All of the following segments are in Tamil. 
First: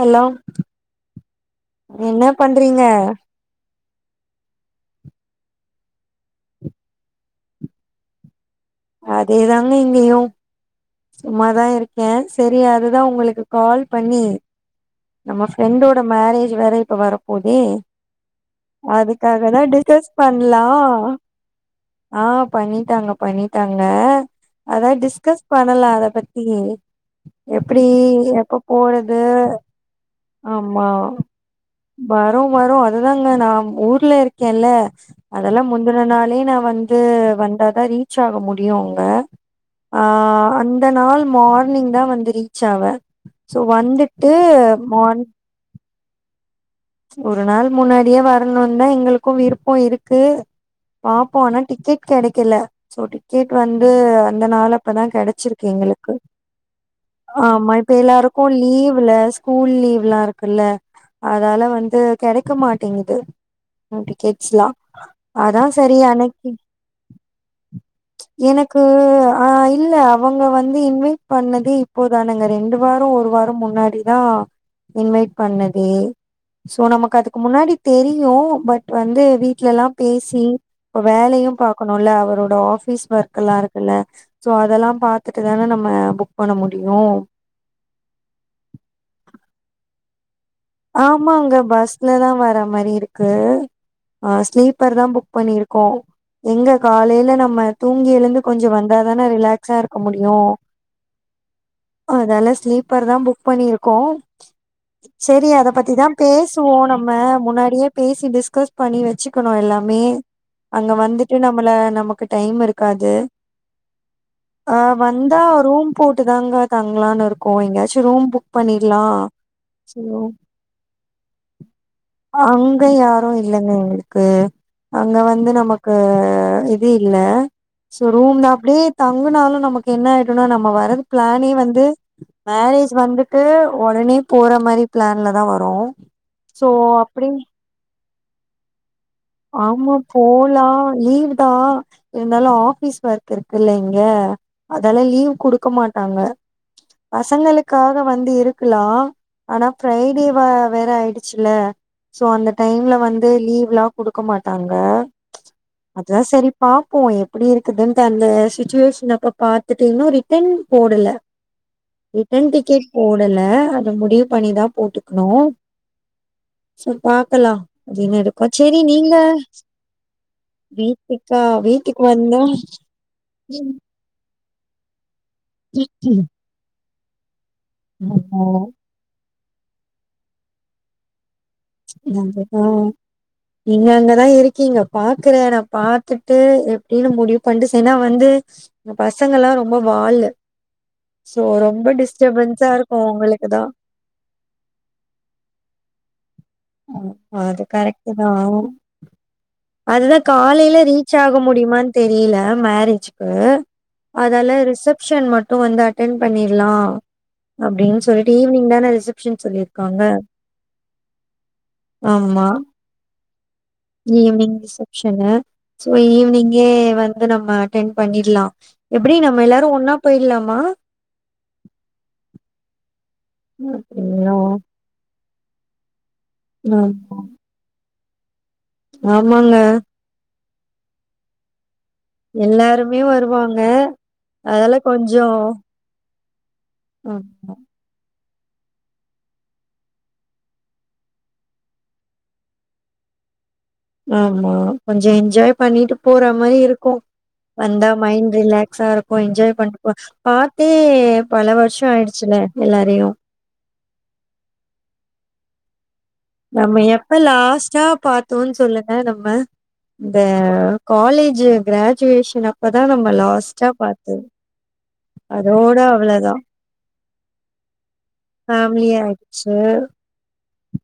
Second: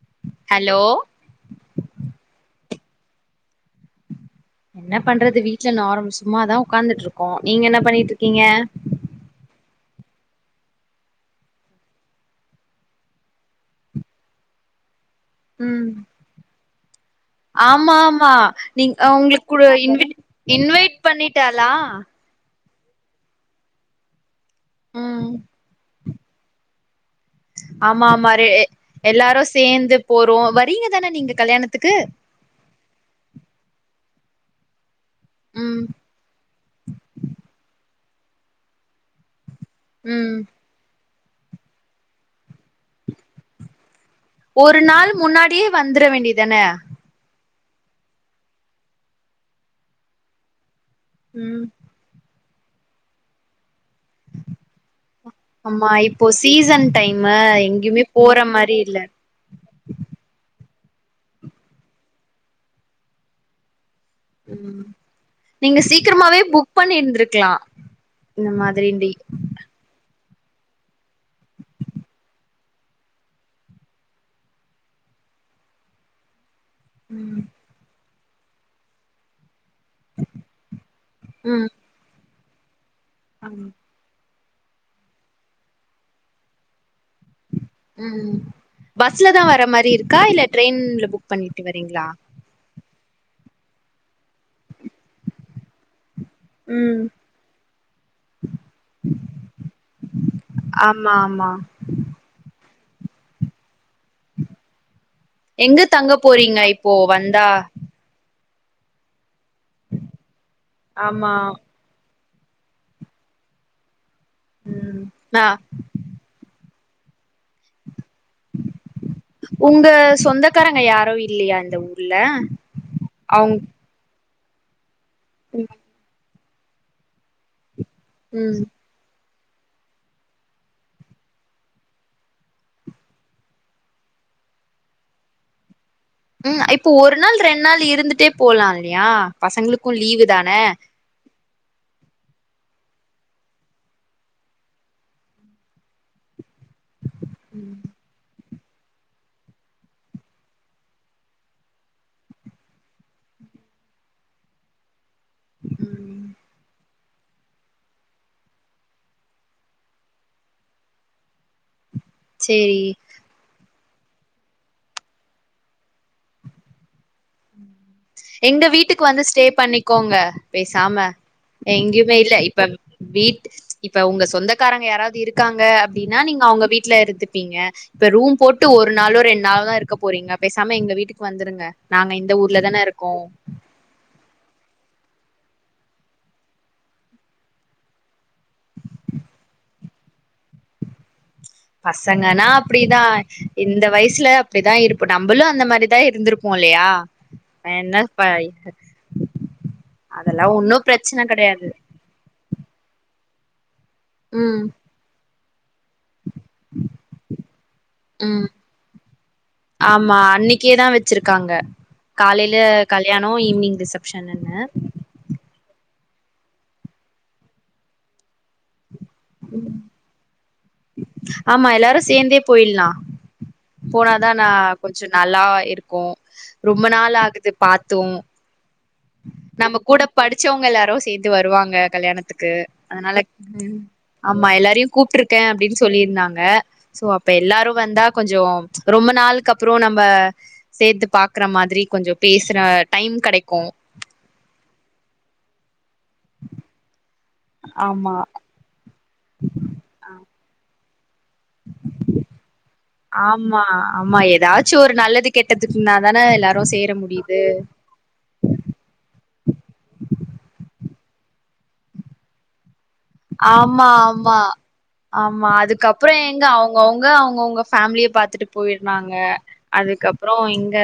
ஹலோ ஹலோ என்ன பண்றீங்க என்ன பண்றது வீட்ல நார் சும்மாதா உட்காந்துட்டுருக்கோ நீங்க என்ன பண்ணிட்டு இருக்கீங்க அதே தாங்க இங்கேயு சும்மாதா இருக்கே செரி அதுதா உங்களுக்கு கால் பண்ணி நம்ம ம் ஃப்ரெண்டோட மேரேஜ் வேற இப்ப வரப் போதே ஆமா ஆமா நீங் அ உங்களுக் அதுக்காக தா குடு டிஸ்கஸ் இன்விட் பண்லா இன்வைட் பண்ணிட்டாளா ஆ பண்ணிட்டாங்க பண்ணிட்டாங்க அதா ம் டிஸ்கஸ் பண்ணலா அத பத்தி எப் எப்டி ஆமா ஆமா ரெ எப்ப போறது எல்லாரு சேந்து போறோ ஆமா வரீங்க தான நீங்க கல்யாணத்துக்கு பா வரோ வரோஅதுதாங்க நா ஊர்ல இருக்கேன்ல்ல அதெல்லா ம் முந்தின நாளே நா வந்து வந்தாதா ரீச் ஆக முடியு அங்க ஆ ம் அந்த நாள் மார்னிங் தா வந்து ரீச் ஆவே சோ வந்துட் ஒரு நாள் முன்னாடியே வந்துற வேண்டியதானே ஒரு நாள் முன்னாடியே வரணுந்தா எங்களுக்கு விருப்ப இருக்கு பாப்போ ஆனா ம் டிக்கெட் கெடைக்கல சோ டிக்கெட் வந்து அந்த நாள இப்பதா கெடச்சிருக்கு ஆமா எங்களுக்கு இப்போ சீசன் டைமு ஆமா இப்ப எங்கயுமே போற எல்லாருக்கு மாரி இல்ல லீவ்வுல ஸ்கூல் லீவ்ல்லா இருக்குல்ல அதால வந்து கெடைக்க மாட்டேங்குது டிக்கெட் ஸ்லாப் ம் அதா நீங்க செரி சீக்கிரமாவே அன்னைக்கி புக் பண்ணிருந்திருக்கலா இந்த எனக்கு மாதிரி டி ஆ இல்ல அவங்க வந்து இன்வைட் பண்ணதே இப்பதானேங்க ரெண்டு வாரோ ஒரு வாரோ முன்னாடிதா இன்வைட் பண்ணதே சோ நமக்கு அதுக்கு ம் முன்னாடி தெரியு பட் வந்து வீட்ல எல்லாம் பேசி இப்ப வேலையு ம் பாக்கணுல அவரோட ஆஃபீஸ் ஒர்க்ல்லா ஆமா இருக்குல்ல சோ அதெல்லா பாத்துட்டு தானே நம்ம புக் பண்ண முடியு ம் பஸ்ல தா வர மாரி இருக்கா இல்ல ட்ரெயின்ல புக் ஆமாங்க பண்ணிட்டு வரீங்களா பஸ்லதா வர்ற மாரி இருக் கு ஆ ஸ்லீப்பர் தா புக் பண்ணிருக்கோ எங்க ம் காலையில நம்ம தூங்கி எழுந்து கொஞ்சோ வந்தா தான ரிலாக்ஸா இருக்க முடியு ஆமா ஆமா அதெல்லா ஸ்லீப்பர் தா புக் பண்ணிருக்கோ செரி அத எங்க பத்தி தா தங்க போறீங்க பேசுவோ இப்போ நம்ம வந்தா முன்னாடியே பேசி டிஸ்கஸ் பண்ணி வச்சிக்கனு எல்லாமே அங்க ஆமா வந்துட்டு நம்மள நமக் கு டைம் இருக்காது ஆ ம் வந்தா ஆ ரூம் போட்டு தாங்க தங்கலான் இருக்கோ எங்கயாச்சு ரூம் புக் பண்ணிட்லா உங்க சொந்தக்காரங்க யாரு இல்லியா இந்த ஊர்ல அவுங் கு அங்க வந்து நமக்கு இது இல்ல சோ ரூம்ல ம் அப்டியே தங்குனாலு நமக்கு என்ன ஆயிடுனா நம்ம வர்றது பிளானே வந்து மேரேஜ் வந்துட்டு ஒடனே போற மாரி பிளான்ல தா வரோ ம் இப்போ ஒரு நாள் ரெண்டு நாள் இருந்துட்டே போலா இல்லையா ஆமா பசங்களுக்கு லீவு தான போலா லீவ் தா இருந்தாலு ஆபீஸ் ஒர்க் இருக்கில்ல இங்க அதெல்லா லீவ் குடுக்க மாட்டாங்க பசங்களுக்காக வந்து இருக்கலா ஆனா ஃப்ரைடே வ வேற ஆயிடுச்சில்ல சோ அந்த டைம்ல வந்து லீவ்லா குடுக்க மாட்டாங்க அதுதா ம் செரி பாப் போ எப்டி இருக்குதுன்ட்டு அந்த சிச்சிவேஷன் அப்போ பாத்துட்டு இன்னு ரிட்டன் போடல ரிட்டன் சேரி டிக்கெட் போ டல அது முடிவு பண்ணிதா போட்டுக்னு சேர் பாக்கலா கிவ் மீ ஐடி காட் எங்க வீட்டுக்கு வந்து ஸ்டே பண்ணிக்கோங்க பேசாம வீட்டுக்கா வீட்டுக்கு எங்கயுமே இல்ல வந்தா இப்ப வீட்டு இப் ப உங்க சொந்தக்காரங்க யாராவது இருக்காங்க அப்டினா நீங்க அவுங்க வீட்ல இருந்துப்பீங்க இப்ப ரூம் ஆமா போட்டு ஒரு ஒரு நாளோ ரெண்டு நாளோ தா இருக்க போறீங்க பேசாம எங்க வீட்டுக்கு வந்துருங்க நாங்க இந்த ஊர்ல நல்லதுதா தான இருக்கோ நீங்க அங்கதா இருக்கிங்க பாக்குற நா பாத்துட்டு எப்டினு முடிவு பண்ட்டு செய் ஏனா வந்து இந்த பசங்க எல்லா ரொம்ப வாலு சோ ரொம்ப பசங்கனா டிஸ்டபன்ஸா இருக்கு அப்டிதா உங்களுக்குதா இந்த வயசுல அப்டிதா இருப்போ நம்மளு அந்த மாரிதா இருந்துருப் அது கரெக்டு தா அதுதா அதெல்லா ஒன்னு காலையில ரீச் பிரச்சன ஆக கெடையாது முடியுமா தெரியில மேரேஜிக்கு அதால ம் ரிசப்ஷன் மட்டு வந்து அட் அட்டென் பண்ணிர்லா அப்டின் சொல்ட்டு ம் ஈவ்னிங் தான ரிசப்ஷன் சொல்லிர்க்காங்க ஆமா அன்னைக்கே தா வச்சிருக்காங்க ஆமா காலையில கல்யாணோ ஈவ்னிங் ரிசப்ஷன்னனு சனு சோ ஈவினிங்கே வந்து நம்ம அட்டன் பண்ணிர்லா எப்டி நம்ம எல்லாரு ஒன்னா போய்டலாமா ஆமா எல்லாரு சேந்தே போயிட்லா போனாதா அப்டிங்களா நா கொஞ்சோ நல்லா இருக்கு ஆமா ரொம்ப நாள் ஆகுது பாத்து ஆமாங்க நம்ம கூட படிச்சவங்க எல்லாரு சேந்து வருவாங்க கல்யாணத்துக்கு எல்லாருமே அதனால வருவாங்க ம் ஆமா அதனால எல்லாரையு கொஞ்சோ கூப்ட்டுருக்கே அப்டின் டின் சொல்லிருந்தாங்க சோ அப்ப ஆமா எல்லாரு வந்தா கொஞ்சோ ரொம்ப நாள்க்கு அப்றோ நம்ப சேத்து பாக்கற மாதிரி கொஞ்சோ பேசுற டைம் கெடைக்கு ஆமா கொஞ்சோ என்ஜாய் பண்ணிட்டு போற மாரி இருக்கு வந்தா ஆமா மைண்ட் ரிலாக்ஸா இருக்கு என்ஜாய் பண்ணோ பாத் தே பல வருஷோ ஆயிடுச்சில எல்லாரையு ஆமா ஆமா ஏதாச்சு ஒரு நல்லது கெட்டதுக்குனா தான எல்லாரு சேர முடியுது சா பாத் து சொல்லுங்க நம்ம இந்த காலேஜ் கிராஜுவேஷன் அப்பதா நம்ம லாஸ்ட்டா ஆமா பாத்தது ஆமா ஆமா அதோட அதுக்கப்பறோ அவ்ளோதா ஏங்க அவங் கவங்க அவங்கவுங்க பேமிலிய பாத்துட்டு ஃபேமிலி போயிருந்தாங்க ஆயிடுச்சு அதுக்கப் அப்பறோ இங்க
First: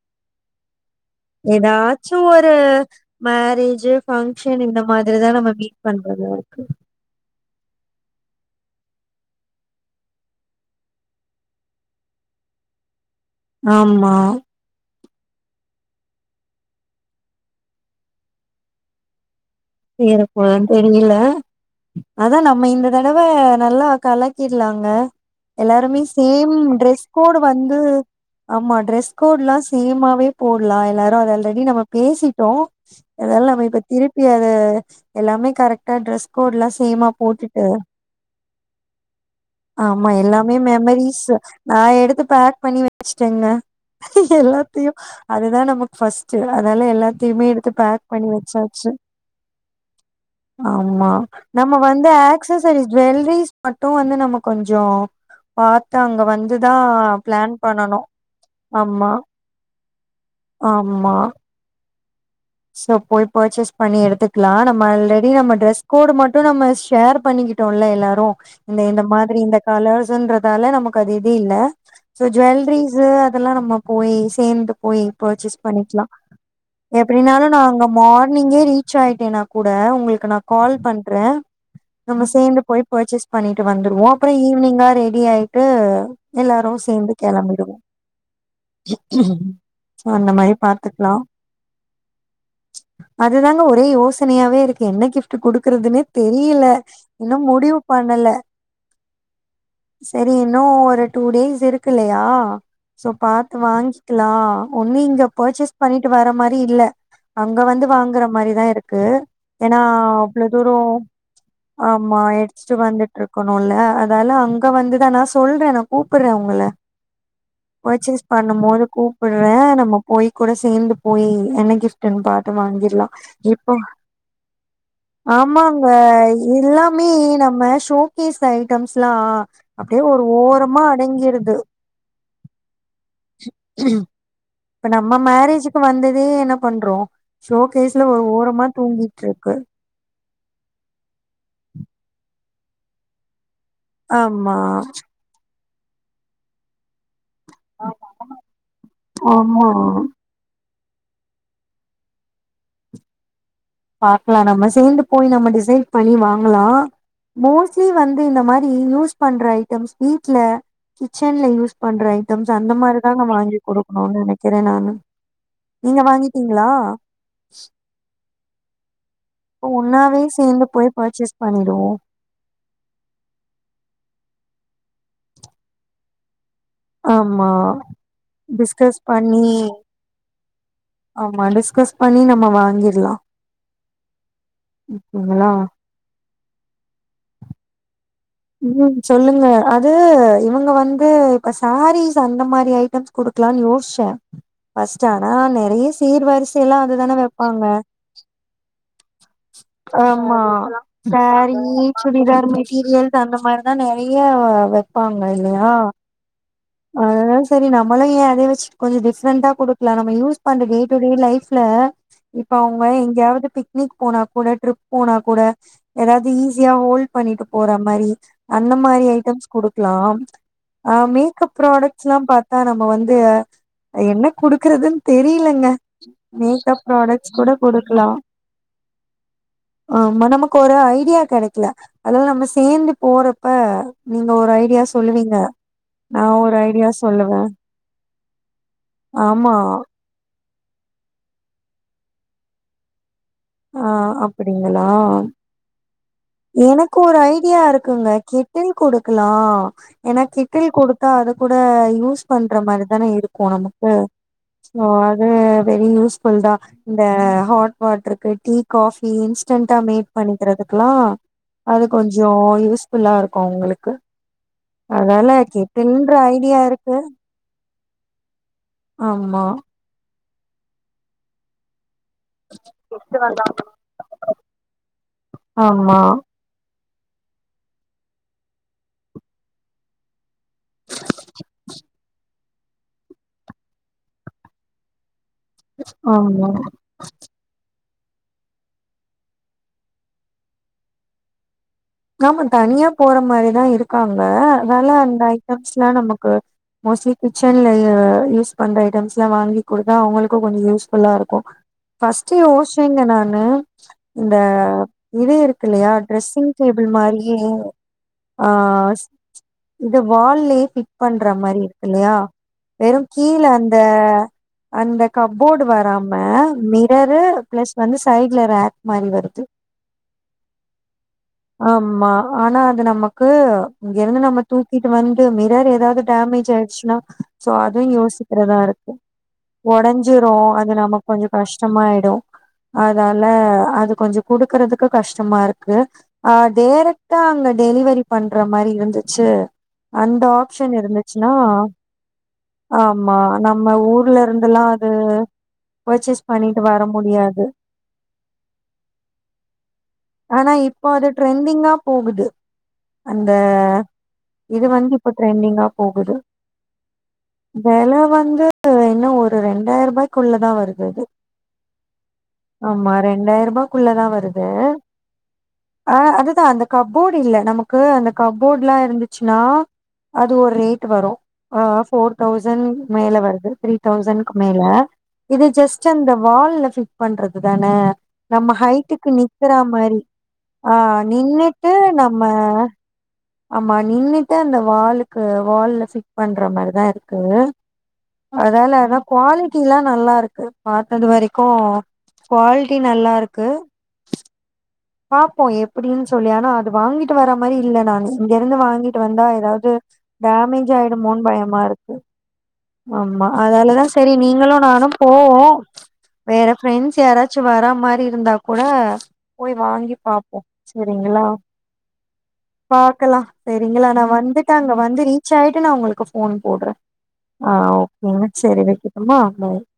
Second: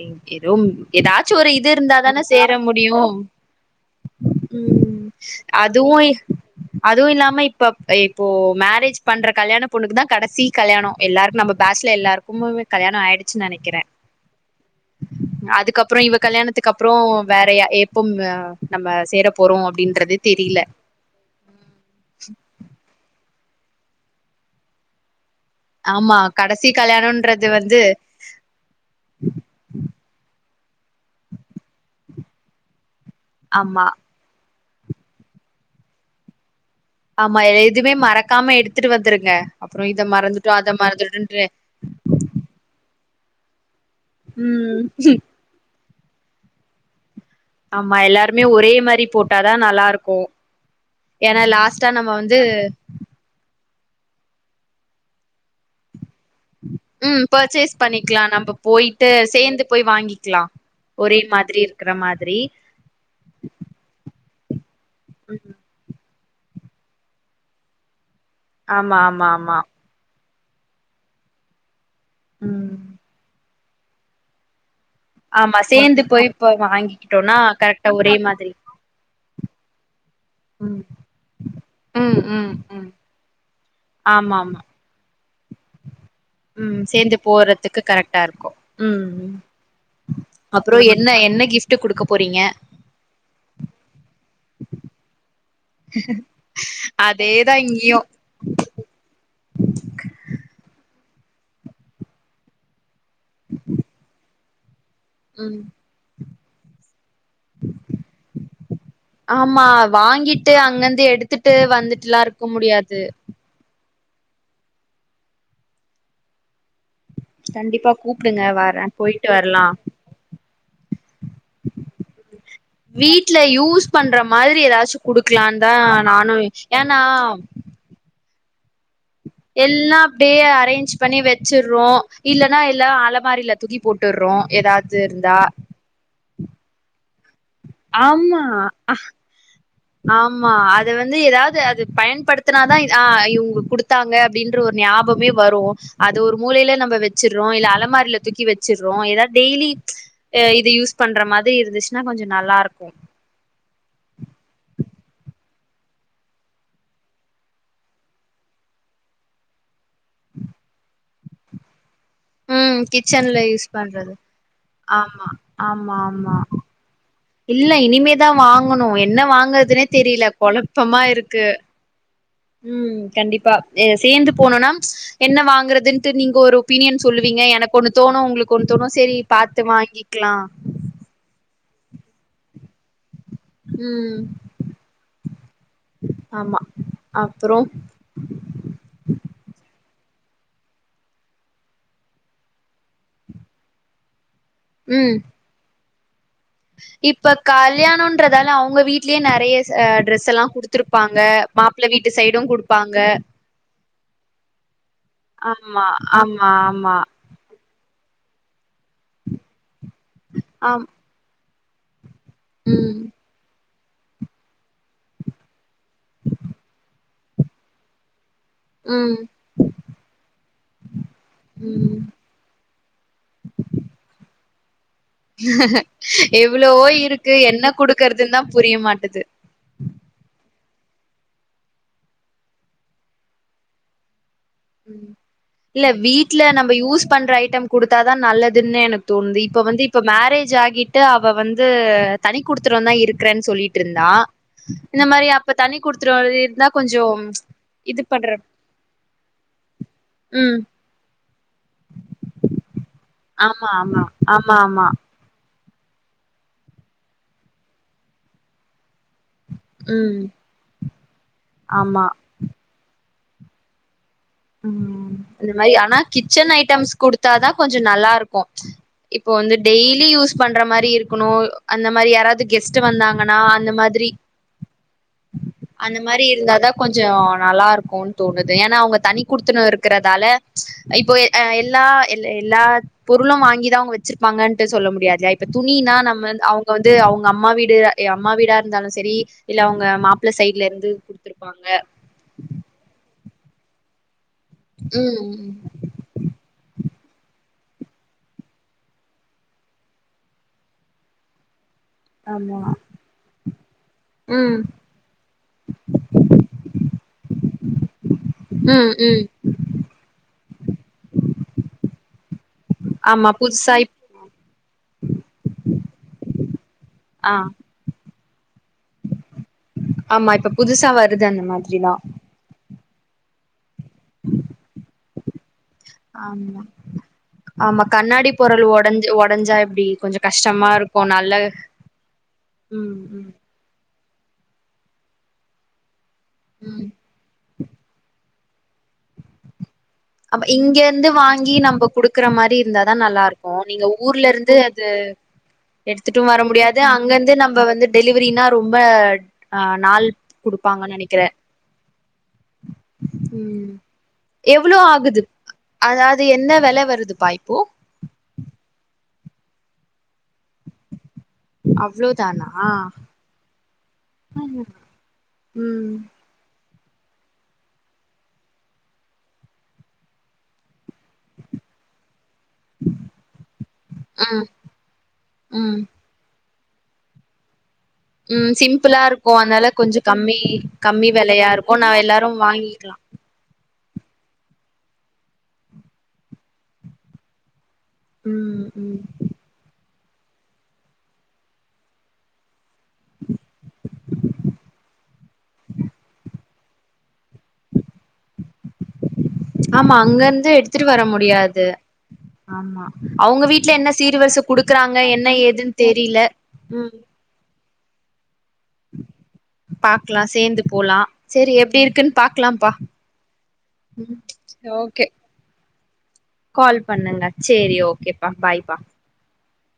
எ எதும் ஏதாச்சும் ஒரு மேரேஜ்ஜு பங்க்ஷன் இந்த ம் மாதிரிதா நம்ம மீட் அதுவு பண்றது யாருக்கு அதுவு இல்லாம இப்ப இப்போ மேரேஜ் பண்ற கல்யாண பொண்ணுக்கு தா கடைசி கல்யாணோ எல்லாருக்கு நம்ம பேட்சல எல்லாருக்கு கும்பமே கல்யாண ஆயிடுச்சுன்னு நெனைக்கிறே ஆமா. அதுக்கப்பறோ இவ கல்யாணத்துக்கு அப்பறோ வேற எ எப்பும் அ நம்ம சேர போறோ அப்டின்றது சேர போறோ தெரில தெரியல அதா நம்ம இந்த தடவ நல்லா கலக்கிட்லாங்க எல்லாருமே ஆமா சேம் கடைசி ட்ரெஸ் கோடு கல்யாணோன்றது வந்து ஆமா ட்ரெஸ் கோட்ல்லா சேமாவே போடலா எல்லாரு அத ஆல்ரெடி நம்ம பேசிட்டோ அதால நம்ம இப்ப ஆமா திருப்பி அத எல்லாமே கரெக்ட் ட்ரெஸ் கோட்லா சேமா ஆமா போட்டுட்டு எதுவுமே மறக்காம எடுத்துட்டு வந்துருங்க அப்றோ இத ஆமா மறந்துட்டோ எல்லாமே அத மெமரி ஸ்சு மறந்துட்டோன்ட்டு நா எடுத்து பேக் பண்ணி வச்சுட்டேங்க ம் எல்லாத்தையு அதுதா நமக்கு ஃபர்ஸ்ட்டு அதனால எல்லாத்தையுமே எடுத்து ஆமா பேக் பண்ணி எல்லாருமே ஒரே வச்சாச்சு. மாரி போட்டாதா நல்லாருக்கு ஆமா நம்ம வந்து ஆக்சசரிஸ் ஜுவல்ரிஸ் மட்டு வந்து நம்ம கொஞ்ஜோ பாத்தா அங்க வந் ம் பர்ச்சேஸ் பண்ணிக்கலா நம்ம போயிட்டு ஆமா சேந்து போய் வாங்கிக்கலா ஆமா ஒரே மாரி மாதிரி இருக்கிற மாதிரி சோ போய் பர்ச்சேஸ் பண்ணி எடுத்துக்கலாம் நம்ம அல்ரெடி நம்ம ம் ட்ரெஸ் கோடு மட் டும் நம்ம ஷேர் பண்ணிக்கிட்டோல்ல எல்லாரு இந்த ஆமா இந்த ஆமா மாதிரி ஆமா இந்த காலர்ஸ்ன்றதால நம க்கு அது இது இல்ல சோ ம் ஜுவல்லரிஸ் அதெல்லா நம்ம போய் சேந்து போய் ஆமா சேந்து போய் இப்ப வாங்கி அப்படின்னாலு நா அங்க மார்னிங்கே ரீச் ஆயிட்டேன்னா கூட உங்களுக்கு நா கால் ம் பண்றே ம் நம்ம ம் சேந்து போய் ம் பர்சேஸ் பண்ணிட்டு வந்துடுவோ அப்பற ஆமா ஆமா ஈவி்னிங்கா ரெடி ஆயிட்டு எல்லாரு ம் சேந்து கெளம்பிடுவோ போறதுக்கு கரெக்டா இருக்கு ம் ம் அப்பறோ என்ன என்ன கிஃப்ட் குடுக்க போறீங்க அதுதாங்க ஒரேயோசனையாவே இருக்கு என்ன கிப்ட் டு குடுக்குறதுனே தெரியல இன்னு அதேதா முடிவு இங்கயு பண்ணல சேரி இன்னு ஒரு டூ டேஸ் இருக்குல்லையா சோ பாத்து வாங்கிக்கலா ஒண்ணு இங்க ம் பர்ச்சேஸ் பண்ணிட்டு வர மாதிரி இல்ல அங்க வந்து வாங்குற மாரிதா இருக்கு ஆமா ஏன்னா அவ்வள வாங்கிட்டு தூரோ அங்கந்து எடுத்துட்டு ஆமா வந்துட்டுலா இருக்க எடுச்சுட்டு முடியாது வந்துட்ருக் இருக்கணும்ல அதால அங்க வந்துதா நா சொல்றே நா கூப்புறே உங்கள கண்டிப்பா பர்ச்சேஸ் கூப்டுங்க பண்ணும் போது வரே போயிட்டு கூப்புறே வரலா நம்ம போய் கூட சேந்து போயி என்ன கிஃப்டன்னு பாத்து வாங்கிட்லா வீட்ல இப்போ யூஸ் பண்ற மாதிரி ஏதாச்சு குடுக்கலான் தா ஆமாங்க நானு ஏன்னா எல்லாமே நம்ம ஷோ கீஸ் ஐட்டம்ஸ்லா அப்டியே ஒரு ஓரமா அடங்கிருது ப்றோ இல்லன்னா எல்லா அல மாரில தூக்கி போட்டுறோ இப்ப எதாச்சு நம்ம இருந்தா மேரேஜுக்கு வந்ததே என்ன பண்றோ ஷோகேஸ்ல ஒரு ஆமா ஓரமா தூங்கிட்ருக்கு ஆமா அத வந்து எதாவது அது பயன்படுத்தினாதா ஆ இவங்க குடுத் தாங்க ஆமா அப்படின்ற ஒரு ஞாபமே வரு அது ஒரு மூலயில நம்ப வச் வச்சடுறோ இல்ல அலமாரில தூக்கி வச்சிருறோ ஏதாவது டெய்லி ஆமா இது யூஸ் பண்ற மாதிரி இருந்துச்சுன்னா கொஞ்ச நல்லாருக்கு பாக்கலா நம்ம சேந்து போய் நம்ம டிசைட் பண்ணி வாங்கலா மோஸ்ட்லி வந்து இந்த மாரி யூஸ் பண்ற ஐட்டம்ஸ் வீட்ல கிச்சன்ல யூஸ் பண்ற ஐட் டம்ஸ் அந்த ம் மாரிதாங்க கிச்சன்ல வாங்கி யூஸ் பண்றது குடுக்ணுனு நெனைக்கிறே நானு ஆமா ஆமா நீங்க ஆமா வாங்கிட்டீங்களா இல்ல இனிமேதா வாங்கணு என்ன அப்போ வாங்குறதுனே ஒன்னாவே தெரியல சேந்து போய் கொழப்பமா பர்ச்சேஸ் இருக்கு பண்ணிடுவோ ம் கண்டிப்பா ஏ சேந்து போனோனா என்ன வாங்கறதுன்ட்டு நீங்க ஒரு ஒப்பீனியன் சொல்லுவீங்க ஆமா எனக்கு ஒண்ணு தோணு உங்களுக்கு ஒண்ணு தோணு டிஸ்கஸ் சரி பண்ணி பாத்து வாங்கிக்லா ஆமா டிஸ்கஸ் பண்ணி நம்ம வாங்கிர்லா ம் ஓகேங்களா ஆமா அப்பறோ ம் சொல்லுங்க அது இவங்க வந்து இப்ப சாரீஸ் அந்த மாரி ஐட்டம்ஸ் குடுக்கலானு யோஸ்ச்சே ஃபர்ஸ்ட் ம் ஆனா நறய சீர் வரிஸ் இப்ப கல்யானோன்றாதால அவங்க வீட் வீட்லயே நெறைய ச அ ஆமா ட்ரெஸ்ல்லா குடுத்துருப்பாங்க சாரீ மாப்பிள்ள வீட்டு சைடும் குடுப்பாங்க நெறய வப்பாங்க இல்லையா ஆமா ஆமா ஆமா அத சரி நம்மளு ஏ அதயே வச்சுட் கொஞ்ச டிஃப்ரெண்ட்டா குடுக்கலா நம்ம யூஸ் பண்ற டே ஆம் டு டே லைஃப்ல இப்ப அவங்க ம் எங்கயாவது பிக்னிக் போனா கூட ட்ரிப் போனா கூட எதாவது ஈஸியா ஹோல்ட் பண்ணிட்டு போறா மாரி அந்த மாரி ம் ஐட்டம்ஸ் குடுக்லாம் அ மேக்கப் ம் ப்ராடக்ஸ்ல்லா பாத் அ நம்ம வந்து என்ன குடுக்குறதுன் தெரிலங்க மேக்கப் ப்ராடக்ட்ஸ் கூட குடுக்லா ன்னா புரிய மாட்டது ஆமா நமக்கு ஒரு ஐடியா கெடைக்கல அதால நம்ம சேந்து போறப்ப நீங்க ஒரு ஐ ஐடியா சொல்லுவீங்க நா ஒரு ஐடியா சொல்லுவே குடுத்தா தா நல்லதுன்னு எனக்கு தோணுது ஆமா இப்ப வந்து இப் இப்ப மேரேஜ் ஆகிட்டு அவ வந்து தனி குடுத்தனந்தா இருக் இருக்றே ஆ சொல்லிட்ருந்தா அப்டிங்களா இந்த மாரி அப்ப தண்ணி குடுத்தன இருந்தா கொஞ்ச இது பண்ற கிட்டில் குடுக்லா ஏன்னா ம் கிட்டில் குடுத்தா அது கூட யூஸ் பண்ற மாரி தான இருக் கு ஆமா நமக்கு ஆமா ஆமா ஆமா ஸ்லாட் வெரி யூஸ் ஃபுல் தா இந்த ஹாட் வாட்ருக்கு டீ காபி இன்ஸ்டண்டா மேட் ம் பண்ணிக்கிறதுக்குலா அது ஆமா கொஞ்ச யூஸ் ஃபுல்லா இருக்கு அவங்களுக்கு ம் அதனால கெட்டில்ன்ற ஐடியா இருக்கு த்தா தா கொஞ்ச நல்லாருக்கு இப்ப ஆமா வந்து டெய்லி யூஸ் பண்ற மாரி இருக்கணு அந்த மாரி யாராவது கெஸ்ட்டு வந்தாங்கன்னா அந்த மாதிரி ஆமா அந்த மாரி இருந்தா தா கொஞ்ச நல்லாருக்குன் தோணுது ஏன்னா அவங்க தனி குடுத்தனோ இருக்குறதால இப்போ அ எல்லா எ எல்லா பொருளு வாங்கிதா அவங்க வச்சிருப்பாங்கன்ட்டு சொல்ல முடியாதுல ப்ப துணினா நம்ம வ ஆமா அவங்க வந்து அவங்கம்மா வீடு அம்மா வீடா இருந்தாலு சரி இல்ல அவங்க மாப்பள சைட்ல இருந்து குடுத்துருப்பாங்க ஆமா தனியா போற மாரிதா இருக்காங்க அதனால அந்த ம் ஐட்டம்ஸ்லா நமக்கு மோஸ்ட்லி கிச்சன்ல ஆ யூஸ் பண்ற ஐட்டம்ஸ்லா வாங்கி்குடுத்தா அவங்களுக்கு கொஞ்சோ யூஸ்ஃபுல்லா இருக்கு ஃபஸ்ட்டு ஆமா யோஸ்சேங்க நானு இந்த ம் இது இருக்கு இல்லயா டிரெஸ்ஸிங் டேபிள் மாரியே ஆ ம் ம் இது வால்லேயே ஃபிட் பண்ற மாரி இருக்கு இல்லையா வெறும் ஆமா கீழே புதுசா அந்த இப் அந்த கப்போடு வராம மிரரு ஆ பிளஸ் வந்து சைடுல ராக் மாரி வருது ஆமா இப்ப புதுசா வர் ஆமா ஆனா அது நமக்கு இங்க இருந்து நம்ம தூக்கிட்டு வந்து மிரர் ஏதாவது டேமேஜ் ஆமா ஆயிடுச்சுனா சோ அத ஆமா கண்ணாடி யோசிக்றே வேற பொருள் எடுப்போ ஒடஞ்சு ஒடஞ்சா எப்டி உடஞ் கொஞ்சோ ஞ்சிரு கஷ்டமா அது இருக்கு நமக்கு கொஞ்சோ நல்ல கஷ்டமாயிடு ம் அதால ம் அது கொஞ்சோ குடுக்கறதுக்கு கஷ்டமா இருக்கு அ ம் டைரக்டா அங்க டெலிவரி பண் ற மாரி இருந்துச்சு அந்த ஆமா ஆப்ஷன் இங்க இருந்து இருந்துச்சுன்னா வாங்கி நம்ம குடுக்குற மாரி இருந்தாதா ஆமா. நல்லா இருக்கு நம்ம நீங்க ஊர்ல இருந்து இருந்துலாம் அது து எடுத்துட்டு பர்ச்சேஸ் வர பண்ணிட்டு முடியாது அங்கிருந்து முடியாது. நம்ம வந்து டெலிவரினா ரொம்ப ஆ நாள் குடுப்பாங்க இப்ப அது ட்ரெண்டிங்கா போகுது அந்த ம் இது எவ்ளோ வந்து இப்ப ஆகுது டரெண்டிங்கா போகுது அதாவது என்ன வெல வருதுப்பா இப்போ வெல வந்து து ஒரு ரெண்டாயிர் ரூபாய்க்குள்ளதா வருது அது அவ்ளோதானா ஆமா ரெண்டாயி ரூபாய்க்குள்ளதா வருது ம் ஆ ம் அதுதா அந்த கப்போர்ட் இல்ல நமக்கு அந்த கப்போட்ல்லா இருந்துச்சின்னா அது ஒரு ரேட் வரு ஆ ஃபோர் தௌசண்ட் மேல வருது த்ரீ தௌசண்ட்க்கு மேல இது ம் ஜெஸ்ட்டு அந்த வால்ல பிட் பண்றது தானே ம் நம்ம சிம்பிளா ஹைட்டுக்கு இருக்கு நிக்கற அதனால கொஞ்சோ மாரி கம்மி ஆ கம்மி வெலையா நின்னுட்டு இருக்கு நா நம்ம எல்லாரு வாங்கிக்கலா ஆமா நின்னுட்டு அந்த வாலுக்கு வால்ல பிட் பண்ற மாரிதா இருக்கு ம் அதால அத ம் குவாலிட்டில்ல நல்லா இருக்கு பாத்தது வரைக்கு குவாலிட்டி நல்லாருக்கு பாப்போ எப்டின்னு சொல்லி ஆனா அது வாங்கிட் ட்டு வர மாரி இல்ல நானு இங்க இருந்து வாங்கிட்டு வந்தா ஏதாவது ஆமா அங்க இருந்து டேமேஜ் எடுத்துட்டு வர ஆயிடுமோன்னு முடியாது பயமா இருக்கு ஆமா அவங்க வீட்ல அதாலதா என்ன செரி சீர்வரிச நீங்களு நானு குடுக்குறாங்க என்ன போவோ ஏதுன்னு தெரில வேற ஃப்ரெண்ட்ஸ் யாராச் ச்சு வரா மாரி இருந்தா கூட போய் வாங்கி பாக்கலா பாப்போ சேந்து போலா செரிங்ளா சேரி எப்டி இருக்குன்னு பாக்கலாம்ப்பா பாக்கலா செரிங்ளா நா ம் வந்துட்டு அங்க ஓகே வந்து ரீச் ஆயிட்டு நா உங்களுக்கு ஃபோன் போடுறே கால் பண்ணுங்க செரி ஓகேப்பா பாய்ப்பா அம்மா அம்மாயி